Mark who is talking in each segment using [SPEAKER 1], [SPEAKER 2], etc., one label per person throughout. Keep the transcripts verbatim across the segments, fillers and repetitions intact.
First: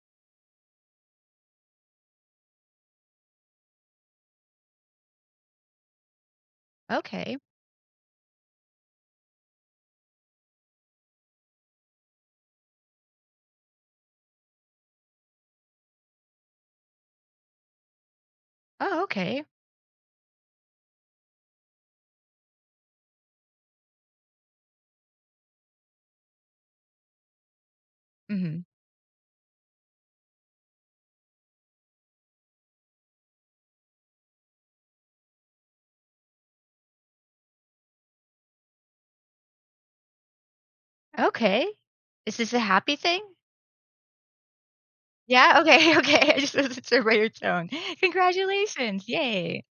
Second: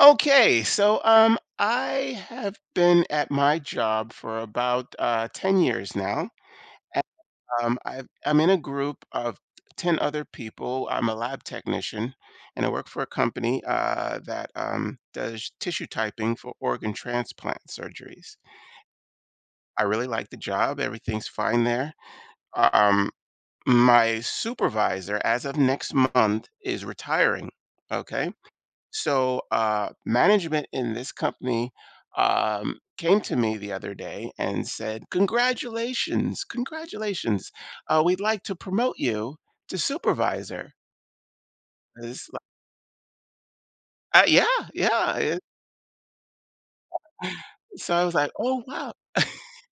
[SPEAKER 1] Okay, so um, I have been at my job for about uh, ten years now.
[SPEAKER 2] Okay.
[SPEAKER 1] Um, I've, I'm in a group of ten other people. I'm a lab technician and I work for a company uh, that um, does tissue typing for organ transplant surgeries.
[SPEAKER 2] Oh, okay.
[SPEAKER 1] I really like the job, everything's fine there. Um, my supervisor, as of next month, is retiring. Okay.
[SPEAKER 2] Mhm.
[SPEAKER 1] So, uh, management in this company um, came to me the other day and said, "Congratulations, congratulations. Uh, We'd like to promote you to supervisor."
[SPEAKER 2] Okay.
[SPEAKER 1] I
[SPEAKER 2] Is this a happy thing?
[SPEAKER 1] like, uh, yeah, yeah. it-
[SPEAKER 2] Yeah, okay, okay. I just wasn't sure by your tone.
[SPEAKER 1] so I was like, "Oh, wow."
[SPEAKER 2] Congratulations. Yay.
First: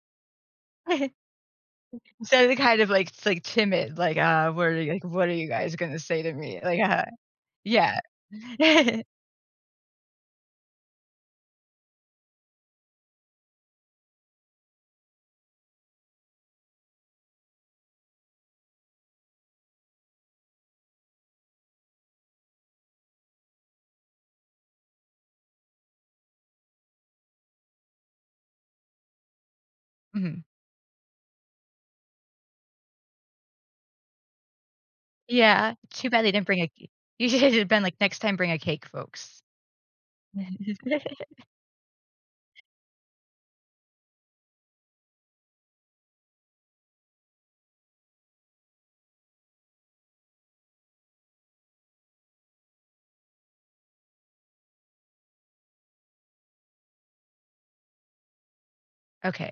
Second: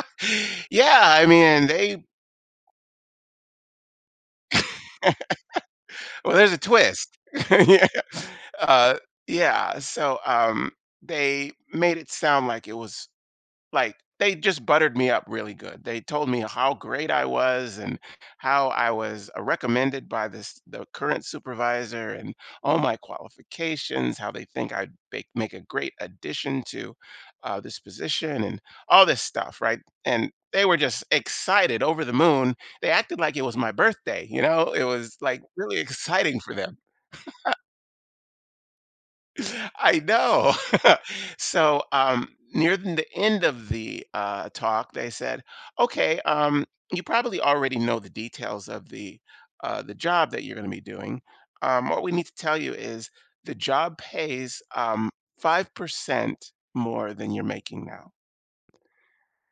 [SPEAKER 1] Yeah, I mean, they,
[SPEAKER 2] Instead of the kind of like it's like timid, like, uh, what are you like, what are you guys gonna say to
[SPEAKER 1] well, there's a
[SPEAKER 2] me? Like, uh,
[SPEAKER 1] twist. Yeah.
[SPEAKER 2] yeah.
[SPEAKER 1] Uh, yeah. So um, they made it sound like it was like they just buttered me up really good. They told me how great I was, and how I was uh, recommended by this the current supervisor, and all my qualifications, how they think I'd make, make a great addition to uh, this position, and all this stuff, right? And
[SPEAKER 2] Mhm.
[SPEAKER 1] they were just excited, over the moon. They acted like it was my birthday, you know? It was like
[SPEAKER 2] Yeah.
[SPEAKER 1] really
[SPEAKER 2] Too bad they
[SPEAKER 1] exciting
[SPEAKER 2] didn't
[SPEAKER 1] for
[SPEAKER 2] bring a
[SPEAKER 1] them.
[SPEAKER 2] c You should have been like, next time bring a cake, folks.
[SPEAKER 1] I know. So, um, near the end of the uh, talk, they said, "Okay, um, you probably already know the details of the uh, the job that you're going to be doing. Um, what we need to tell you is the job pays um, five percent more than you're making now."
[SPEAKER 2] Okay.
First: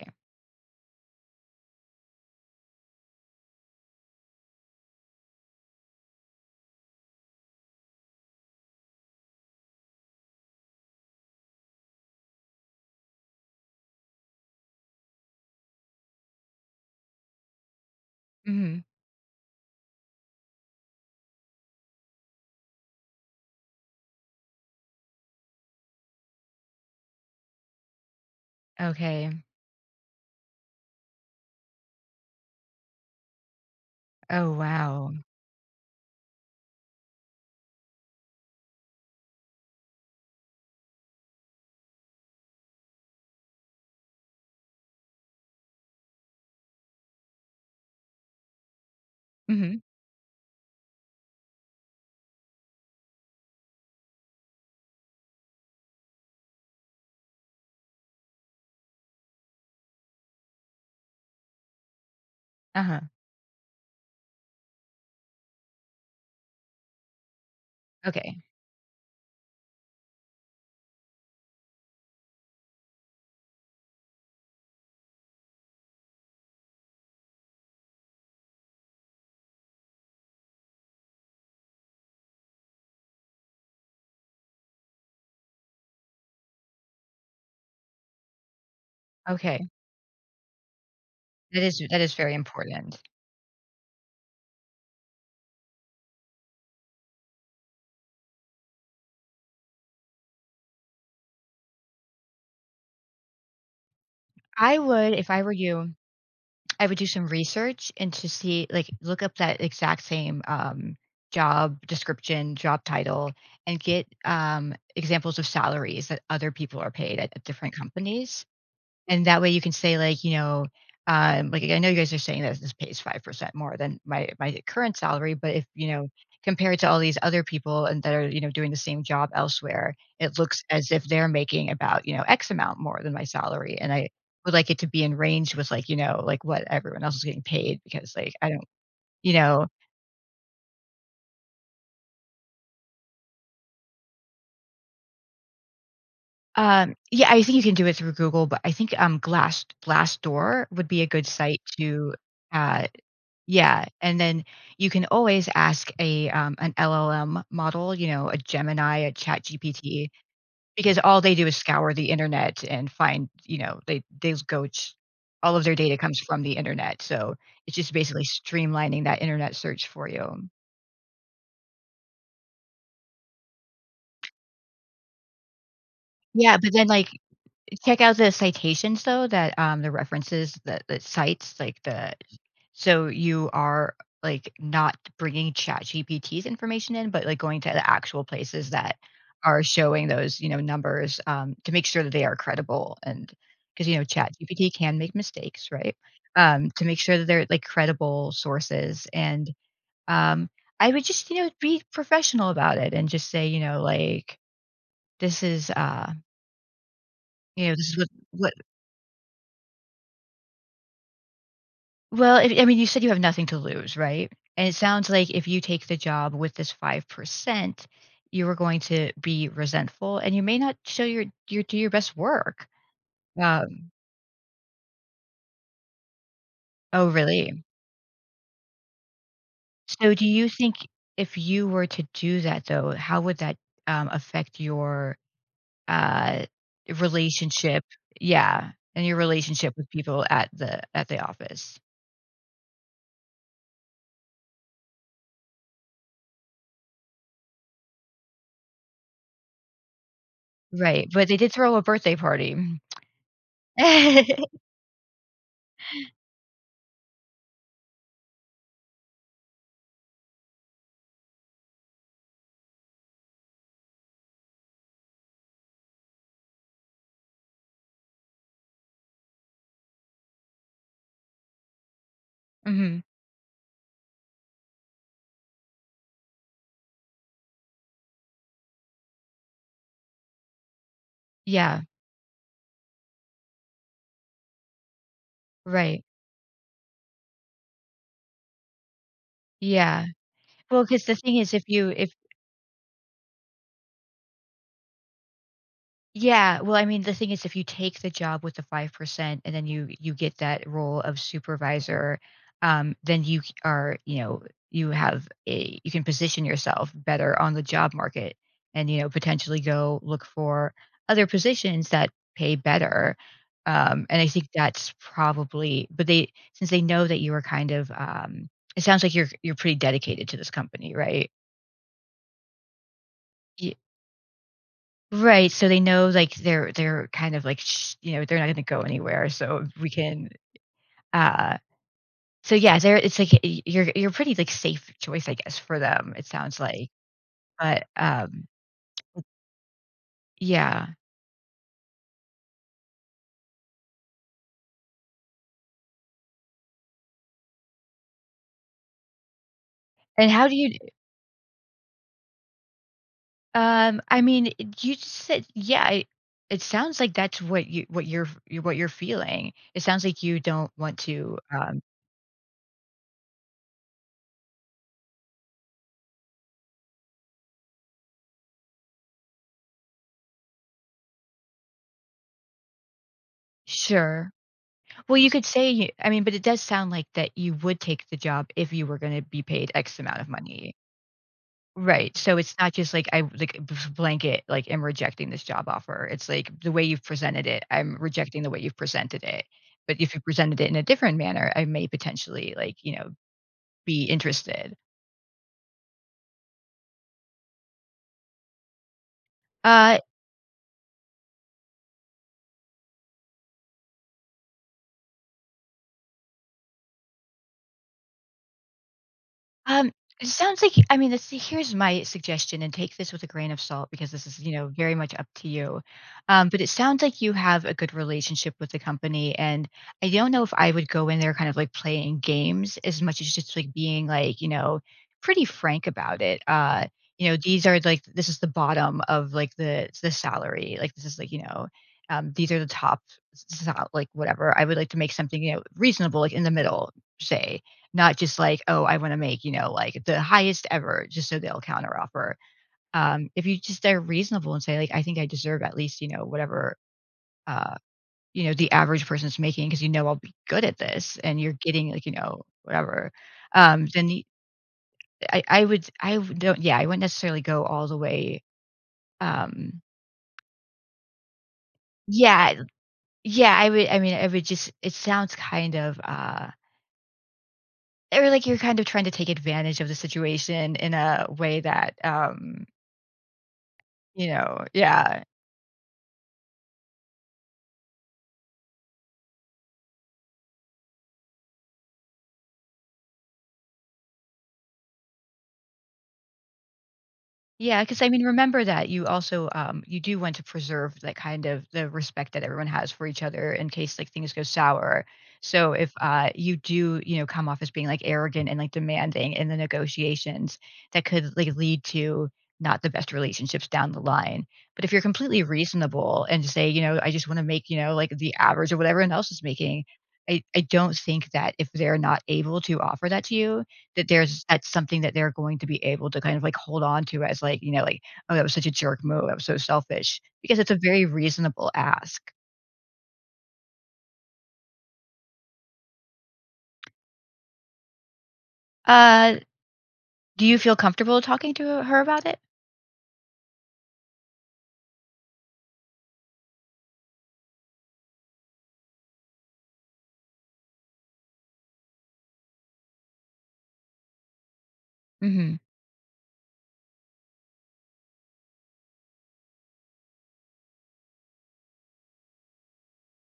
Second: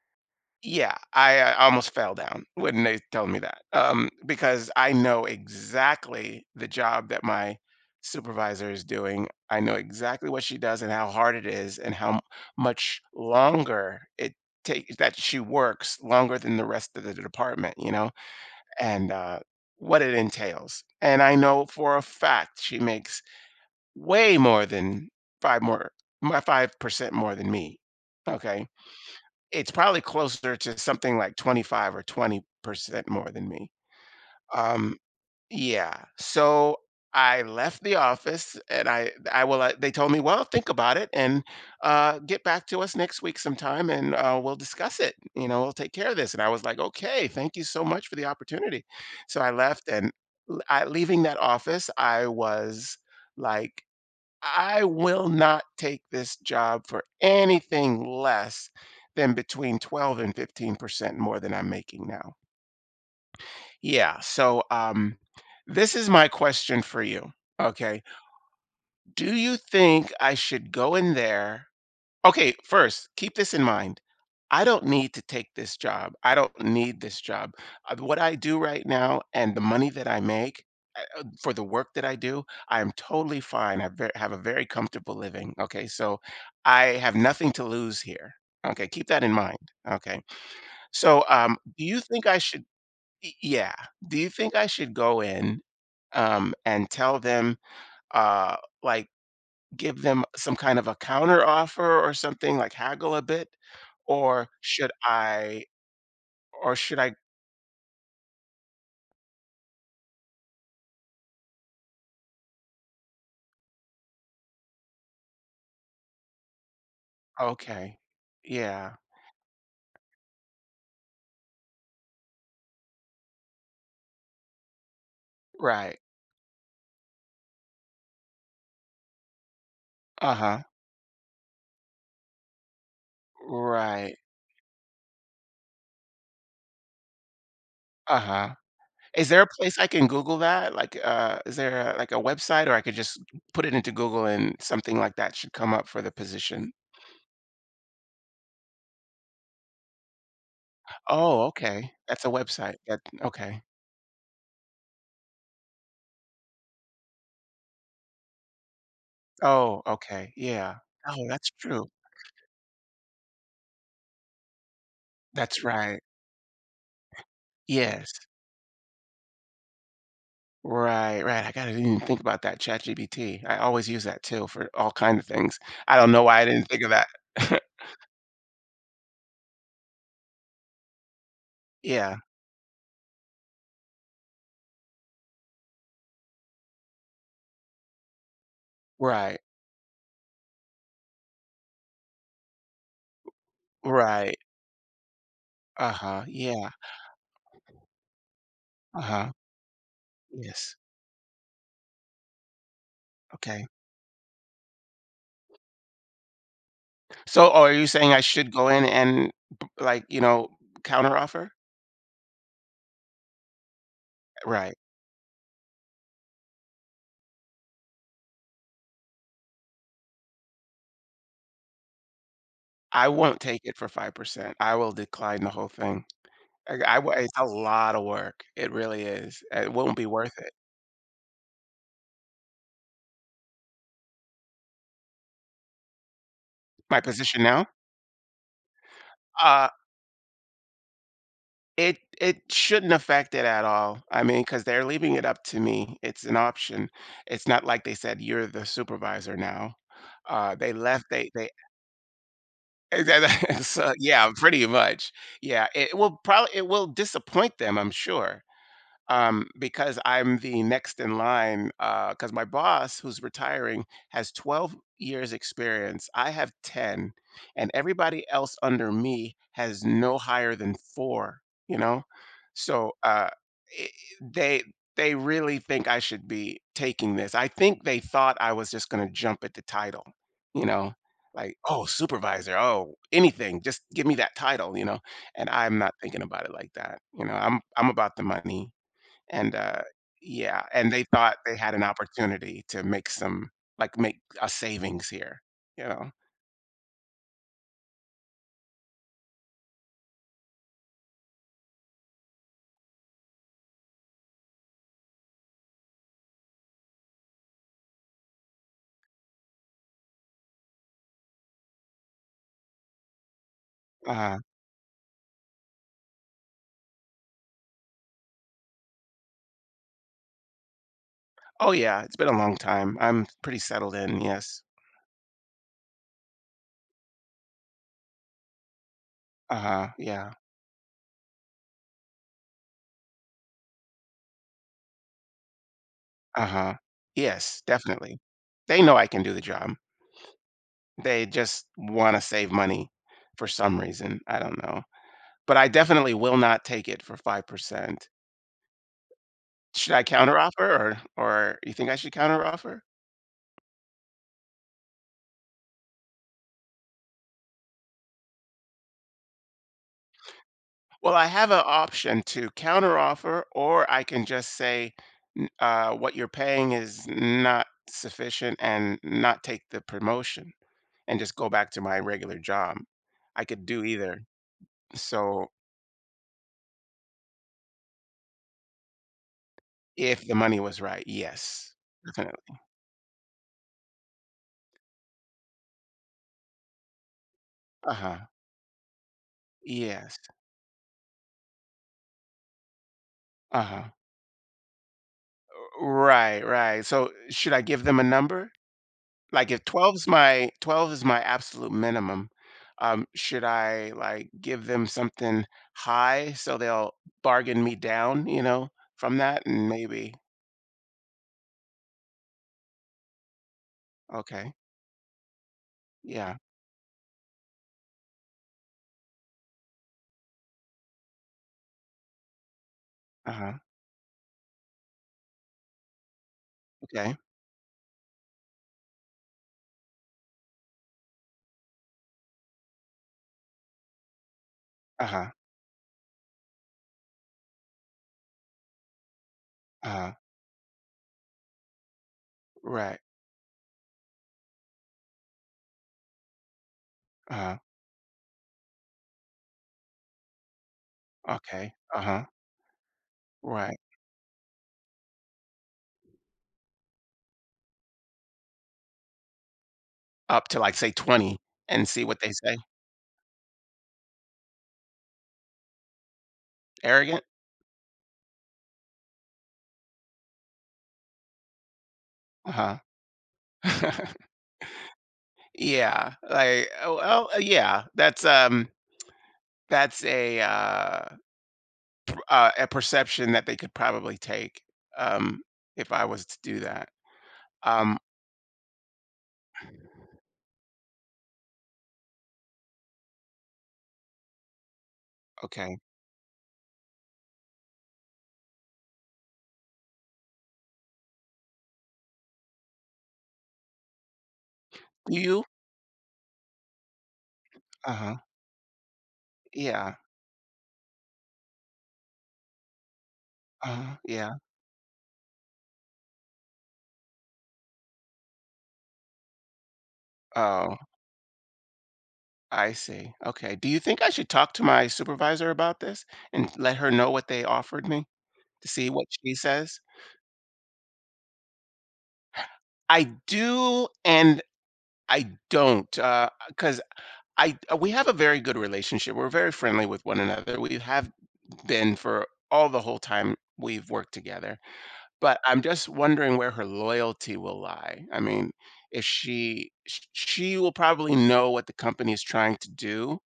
[SPEAKER 1] Yeah, I, uh, almost fell down when they told me that, um, because I know exactly the job that my supervisor is doing. I know exactly what she does and how hard it is and how m- much longer it takes, that she works longer than the rest of the department, you know,
[SPEAKER 2] Mhm.
[SPEAKER 1] and uh, what it entails. And I know for a fact she makes way more than five more, my five percent more than me. Okay,
[SPEAKER 2] Okay.
[SPEAKER 1] it's probably closer to something like twenty-five or twenty percent more than me.
[SPEAKER 2] Oh,
[SPEAKER 1] Um,
[SPEAKER 2] wow.
[SPEAKER 1] yeah. So I left the office, and I I will uh, they told me, "Well, think about it and uh get back to us next week sometime and uh we'll discuss it. You know, we'll take care of this." And I was like, "Okay, thank you so much for the opportunity." So I
[SPEAKER 2] Mhm.
[SPEAKER 1] left, and l- I, leaving that office, I was like, I will not take this job for anything less than between twelve and fifteen percent more than I'm making now.
[SPEAKER 2] Uh-huh.
[SPEAKER 1] Yeah. So, um, this is my question for you. Okay.
[SPEAKER 2] Okay.
[SPEAKER 1] Do you think I should go in there? Okay, first, keep this in mind. I don't need to take this job. I don't need this job. Uh, What I do right now and the money that I make, uh, uh, for the work that I do, I am totally fine. I ve- have a very comfortable living. Okay, so I have nothing to lose here. Okay, keep that in mind.
[SPEAKER 2] Okay.
[SPEAKER 1] Okay, so um,
[SPEAKER 2] That is
[SPEAKER 1] do you
[SPEAKER 2] that is
[SPEAKER 1] think
[SPEAKER 2] very
[SPEAKER 1] I should?
[SPEAKER 2] important.
[SPEAKER 1] y- Yeah, do you think I should go in um, and tell them uh, like? give them some kind of a counter offer or something, like haggle a bit? Or
[SPEAKER 2] I
[SPEAKER 1] should
[SPEAKER 2] would, if I were
[SPEAKER 1] I
[SPEAKER 2] you,
[SPEAKER 1] or
[SPEAKER 2] I would
[SPEAKER 1] should
[SPEAKER 2] do
[SPEAKER 1] I
[SPEAKER 2] some research and to see, like, look up that exact same um, job description, job title, and get um, examples of salaries that other people are paid at, at different
[SPEAKER 1] Okay.
[SPEAKER 2] companies.
[SPEAKER 1] Yeah,
[SPEAKER 2] And that way you can say like, you know, um, like I know you guys are saying that this pays five percent more than my my current salary, but if, you
[SPEAKER 1] right.
[SPEAKER 2] know, compared to all these other people and that are, you know, doing the same job elsewhere, it
[SPEAKER 1] Uh-huh.
[SPEAKER 2] looks as if they're making about, you know, X amount more than my salary. And I
[SPEAKER 1] Right.
[SPEAKER 2] would like it to be in range with like, you know, like what everyone else is getting paid because like I
[SPEAKER 1] Uh-huh.
[SPEAKER 2] don't,
[SPEAKER 1] Is
[SPEAKER 2] you
[SPEAKER 1] there a
[SPEAKER 2] know,
[SPEAKER 1] place I can Google that? Like, uh, is there, a, like, a website, or I could just put it into Google and something like that should come up for the position?
[SPEAKER 2] um, yeah, I think you can do it through Google, but I think um Glass Glassdoor would be a good
[SPEAKER 1] Oh,
[SPEAKER 2] site
[SPEAKER 1] okay.
[SPEAKER 2] to
[SPEAKER 1] That's a website.
[SPEAKER 2] uh
[SPEAKER 1] That okay.
[SPEAKER 2] Yeah, and then you can always ask a, um, an L L M model, you know, a Gemini, a
[SPEAKER 1] Oh,
[SPEAKER 2] ChatGPT,
[SPEAKER 1] okay. Yeah.
[SPEAKER 2] because all
[SPEAKER 1] Oh,
[SPEAKER 2] they do
[SPEAKER 1] that's
[SPEAKER 2] is
[SPEAKER 1] true.
[SPEAKER 2] scour the internet and find, you know, they they go ch all
[SPEAKER 1] That's
[SPEAKER 2] of their data
[SPEAKER 1] right.
[SPEAKER 2] comes from the internet, so it's just
[SPEAKER 1] Yes.
[SPEAKER 2] basically streamlining that internet search for you.
[SPEAKER 1] Right, right. I gotta even think about that ChatGPT. I always use that too for all kind of things. I don't know why I
[SPEAKER 2] Yeah,
[SPEAKER 1] didn't
[SPEAKER 2] but
[SPEAKER 1] think
[SPEAKER 2] then,
[SPEAKER 1] of that.
[SPEAKER 2] like Check out the citations though that, um, the references that that cites like the
[SPEAKER 1] Yeah.
[SPEAKER 2] so you are, like, not bringing ChatGPT's information in, but, like, going to the actual places that
[SPEAKER 1] Right.
[SPEAKER 2] are showing those, you know, numbers, um, to make sure that they are credible and because you know,
[SPEAKER 1] Right.
[SPEAKER 2] ChatGPT can make mistakes, right?
[SPEAKER 1] Uh-huh. Yeah.
[SPEAKER 2] Um, to make sure that they're, like, credible sources
[SPEAKER 1] Uh-huh.
[SPEAKER 2] and, um,
[SPEAKER 1] Yes.
[SPEAKER 2] I would just, you know, be professional about it and just say, you
[SPEAKER 1] Okay.
[SPEAKER 2] know, like, "This is, uh,
[SPEAKER 1] So, oh,
[SPEAKER 2] you
[SPEAKER 1] are
[SPEAKER 2] know,
[SPEAKER 1] you
[SPEAKER 2] this is what
[SPEAKER 1] saying I should
[SPEAKER 2] what."
[SPEAKER 1] go in and b like, you know, counteroffer?
[SPEAKER 2] Well, if I mean, you said you have nothing to lose, right? And it
[SPEAKER 1] Right.
[SPEAKER 2] sounds like if you take the job with this five percent, you are going to be resentful and you may not show your your do your best work.
[SPEAKER 1] I won't take it for
[SPEAKER 2] Um,
[SPEAKER 1] five percent. I will decline the whole thing. I I
[SPEAKER 2] oh,
[SPEAKER 1] w- it's a
[SPEAKER 2] really?
[SPEAKER 1] lot of work. It really is. It won't be
[SPEAKER 2] So do
[SPEAKER 1] worth
[SPEAKER 2] you
[SPEAKER 1] it.
[SPEAKER 2] think if you were to do that though, how would that um, affect your uh,
[SPEAKER 1] My position now?
[SPEAKER 2] relationship? Yeah, and your
[SPEAKER 1] Uh,
[SPEAKER 2] relationship with people at the at the office.
[SPEAKER 1] It it shouldn't affect it at all. I mean, because 'cause they're leaving it up to me. It's an option. It's not like they said, "You're the supervisor now." Uh, they left
[SPEAKER 2] Right. But
[SPEAKER 1] they
[SPEAKER 2] they
[SPEAKER 1] they
[SPEAKER 2] did throw a birthday party.
[SPEAKER 1] So, yeah, pretty much. Yeah, it will probably it will disappoint them, I'm sure, um, because I'm the next in line. Because my boss, who's retiring, has twelve years experience. I have ten, and everybody else under me has no higher than four. You know, so
[SPEAKER 2] Mhm.
[SPEAKER 1] uh, I they they really think I should be taking this. I think they thought I was just going to jump at the title. You know. Like, oh,
[SPEAKER 2] Yeah,
[SPEAKER 1] supervisor, oh, anything, just give me that title, you know. And I'm not
[SPEAKER 2] right.
[SPEAKER 1] thinking about it like that. You know, I'm I'm about the money. And, uh
[SPEAKER 2] Yeah.
[SPEAKER 1] yeah,
[SPEAKER 2] well,
[SPEAKER 1] and they
[SPEAKER 2] because the
[SPEAKER 1] thought
[SPEAKER 2] thing is
[SPEAKER 1] they
[SPEAKER 2] if
[SPEAKER 1] had an
[SPEAKER 2] you if
[SPEAKER 1] opportunity to make some like, make a savings here, you know?
[SPEAKER 2] yeah, well, I mean, the thing is if you take the job with the five percent and then you you get that role of supervisor, um, then you c- are, you know, you have a you can position yourself better on the job market and, you know, potentially go look for other positions that pay better. Um, and I
[SPEAKER 1] Uh,
[SPEAKER 2] think that's probably, but they since they know that you are kind of, um, it sounds like you're you're pretty dedicated to this company, right?
[SPEAKER 1] oh, yeah, it's been a long time. I'm pretty settled in, yes.
[SPEAKER 2] Right, so they know, like, they're they're kind of like, sh you know, they're not gonna go anywhere, so we
[SPEAKER 1] Uh-huh,
[SPEAKER 2] can,
[SPEAKER 1] yeah,
[SPEAKER 2] uh so yeah, there it's like, y you're you're pretty, like, safe choice, I guess, for them, it sounds
[SPEAKER 1] uh-huh.
[SPEAKER 2] like,
[SPEAKER 1] Yes,
[SPEAKER 2] but,
[SPEAKER 1] definitely.
[SPEAKER 2] um,
[SPEAKER 1] They know I can do the job.
[SPEAKER 2] yeah,
[SPEAKER 1] They just wanna save money for some reason, I don't know. But I definitely will not take it for five percent. Should I
[SPEAKER 2] and how
[SPEAKER 1] counteroffer,
[SPEAKER 2] do you
[SPEAKER 1] or or you think I should counteroffer?
[SPEAKER 2] um, I mean, it- you just said yeah, I it sounds like that's what you what you're f what you're feeling. It sounds like you don't want
[SPEAKER 1] Well, I
[SPEAKER 2] to,
[SPEAKER 1] have an
[SPEAKER 2] um
[SPEAKER 1] option to counteroffer, or I can just say, "N- uh, what you're paying is not sufficient," and not take the promotion and just go back to my regular job. I could do either.
[SPEAKER 2] Sure. Well, you could
[SPEAKER 1] So
[SPEAKER 2] say you I mean, but it does sound like that you would take the job if you were gonna be paid X amount
[SPEAKER 1] if
[SPEAKER 2] of
[SPEAKER 1] the money
[SPEAKER 2] money.
[SPEAKER 1] was right, yes,
[SPEAKER 2] Right, so it's
[SPEAKER 1] definitely.
[SPEAKER 2] not just like I like b- blanket, like, am rejecting this job offer. It's like the way you've presented it,
[SPEAKER 1] Uh
[SPEAKER 2] I'm
[SPEAKER 1] huh.
[SPEAKER 2] rejecting the way you've presented it. But if
[SPEAKER 1] Yes.
[SPEAKER 2] you presented it in a different manner, I may potentially, like, you know,
[SPEAKER 1] Uh huh.
[SPEAKER 2] be interested.
[SPEAKER 1] Right, right. So should I give them a number? Like, if
[SPEAKER 2] Uh
[SPEAKER 1] twelve's my twelve is my absolute minimum, um, should I, like, give them something high so they'll bargain me down, you know, from that? And
[SPEAKER 2] Um,
[SPEAKER 1] maybe
[SPEAKER 2] it sounds like I mean, this here's my suggestion, and take this with a grain of salt because this is,
[SPEAKER 1] okay.
[SPEAKER 2] you know, very much up to you.
[SPEAKER 1] Yeah.
[SPEAKER 2] Um, but it sounds like you have a good relationship with the company, and I don't know if I would go in there kind of like playing games as much as
[SPEAKER 1] Uh-huh.
[SPEAKER 2] just like being like, you know, pretty frank about it. Uh,
[SPEAKER 1] Okay.
[SPEAKER 2] you know, these are like this is the bottom of like the the salary. Like this is like, you know, um, these are the top sal- like whatever. I would like to make
[SPEAKER 1] Uh-huh.
[SPEAKER 2] something, you know, reasonable, like in the middle, say. Not just like, "Oh, I wanna make, you know, like,
[SPEAKER 1] Uh-huh.
[SPEAKER 2] the highest ever," just so they'll counteroffer.
[SPEAKER 1] Right.
[SPEAKER 2] Um, if you just are reasonable and say, like, "I think I deserve at least, you know, whatever,
[SPEAKER 1] Uh-huh.
[SPEAKER 2] uh, you know, the average person's making because you know I'll be good at this and you're
[SPEAKER 1] Okay.
[SPEAKER 2] getting, like, you
[SPEAKER 1] Uh-huh.
[SPEAKER 2] know, whatever."
[SPEAKER 1] Right.
[SPEAKER 2] Um, then the I I would I would don't yeah, I wouldn't necessarily go all the way, um
[SPEAKER 1] Up to, like, say, twenty and see what they say.
[SPEAKER 2] Yeah, yeah, I would I mean, I would just it sounds kind of, uh
[SPEAKER 1] Arrogant?
[SPEAKER 2] or, like, you're kind of trying to take advantage of the situation in a way that, um
[SPEAKER 1] Uh-huh.
[SPEAKER 2] You know, yeah.
[SPEAKER 1] Yeah. Like, oh, well, yeah. That's, um, that's a, uh uh, a perception that they could probably take, um, if I was to do that.
[SPEAKER 2] yeah.
[SPEAKER 1] Um,
[SPEAKER 2] Because I mean, remember that you also, um, you do want to preserve that kind of the respect that everyone has for each other in case like things go sour. So
[SPEAKER 1] okay.
[SPEAKER 2] if uh, you do, you know, come off as being like arrogant and like demanding in the negotiations, that could like lead to not the best relationships down the line. But if you're
[SPEAKER 1] Do
[SPEAKER 2] completely
[SPEAKER 1] you?
[SPEAKER 2] reasonable and just say, you know, I just want to make, you
[SPEAKER 1] Uh
[SPEAKER 2] know, like
[SPEAKER 1] huh.
[SPEAKER 2] the average of what everyone else is making,
[SPEAKER 1] Yeah.
[SPEAKER 2] I, I don't think that if they're not able to offer that to you,
[SPEAKER 1] Uh huh.
[SPEAKER 2] that
[SPEAKER 1] Yeah.
[SPEAKER 2] there's that's something that they're going to be able to kind of like hold on to as like, you know, like, "Oh, that was such a jerk move. I was so selfish," because it's
[SPEAKER 1] Oh,
[SPEAKER 2] a very reasonable ask.
[SPEAKER 1] I see. Okay. Do you think I should talk to my supervisor about this and let her know what they offered me, to see what she
[SPEAKER 2] Uh,
[SPEAKER 1] says?
[SPEAKER 2] do you feel comfortable talking to her about it?
[SPEAKER 1] I do, and I don't, because I uh, we have a very good relationship. We're very friendly with one another. We have been for all the whole time we've worked together. But
[SPEAKER 2] Mhm.
[SPEAKER 1] I'm just wondering where her loyalty will lie. I mean, if she sh she will probably know what the company is trying to do,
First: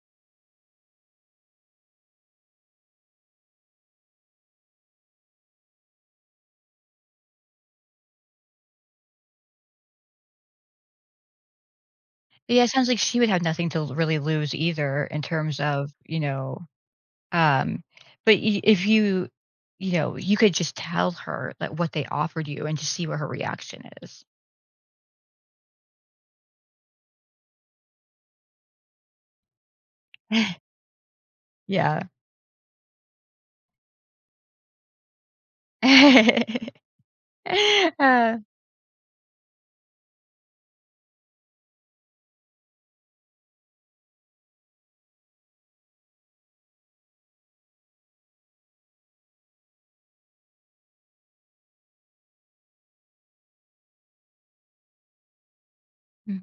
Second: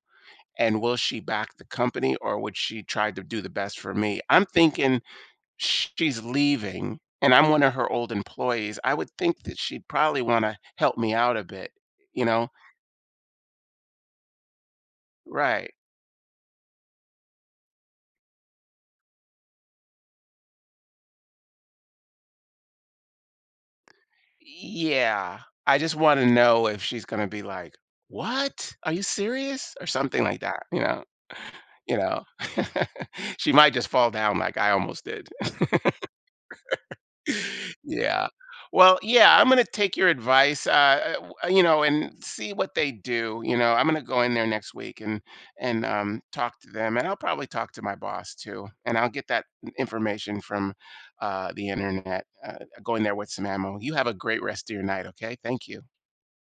[SPEAKER 1] and will she back the company, or would she try to do the best for me? I'm thinking she's leaving, and I'm one of her old employees. I would think that she'd probably wanna help me out a bit, you know?
[SPEAKER 2] Yeah, it sounds like she would have nothing to really lose either in terms
[SPEAKER 1] Right.
[SPEAKER 2] of, you know, um, but I if you you know, you could just tell her, like, what they offered you and just see what her reaction is.
[SPEAKER 1] Yeah. I just wanna know if she's gonna be like, "What? Are you serious?" Or something like that, you know? You
[SPEAKER 2] Yeah.
[SPEAKER 1] know? She might just fall down like I almost did. Yeah.
[SPEAKER 2] Uh,
[SPEAKER 1] Well, yeah, I'm gonna take your advice, uh, uh, w uh, you know, and see what they do, you know? I'm gonna go in there next week and and, um, talk to them, and I'll probably talk to my boss too, and I'll get that information from, uh, the Internet, uh, go in there with some ammo. You have a great rest of your night, okay? Thank you.
[SPEAKER 2] mhm.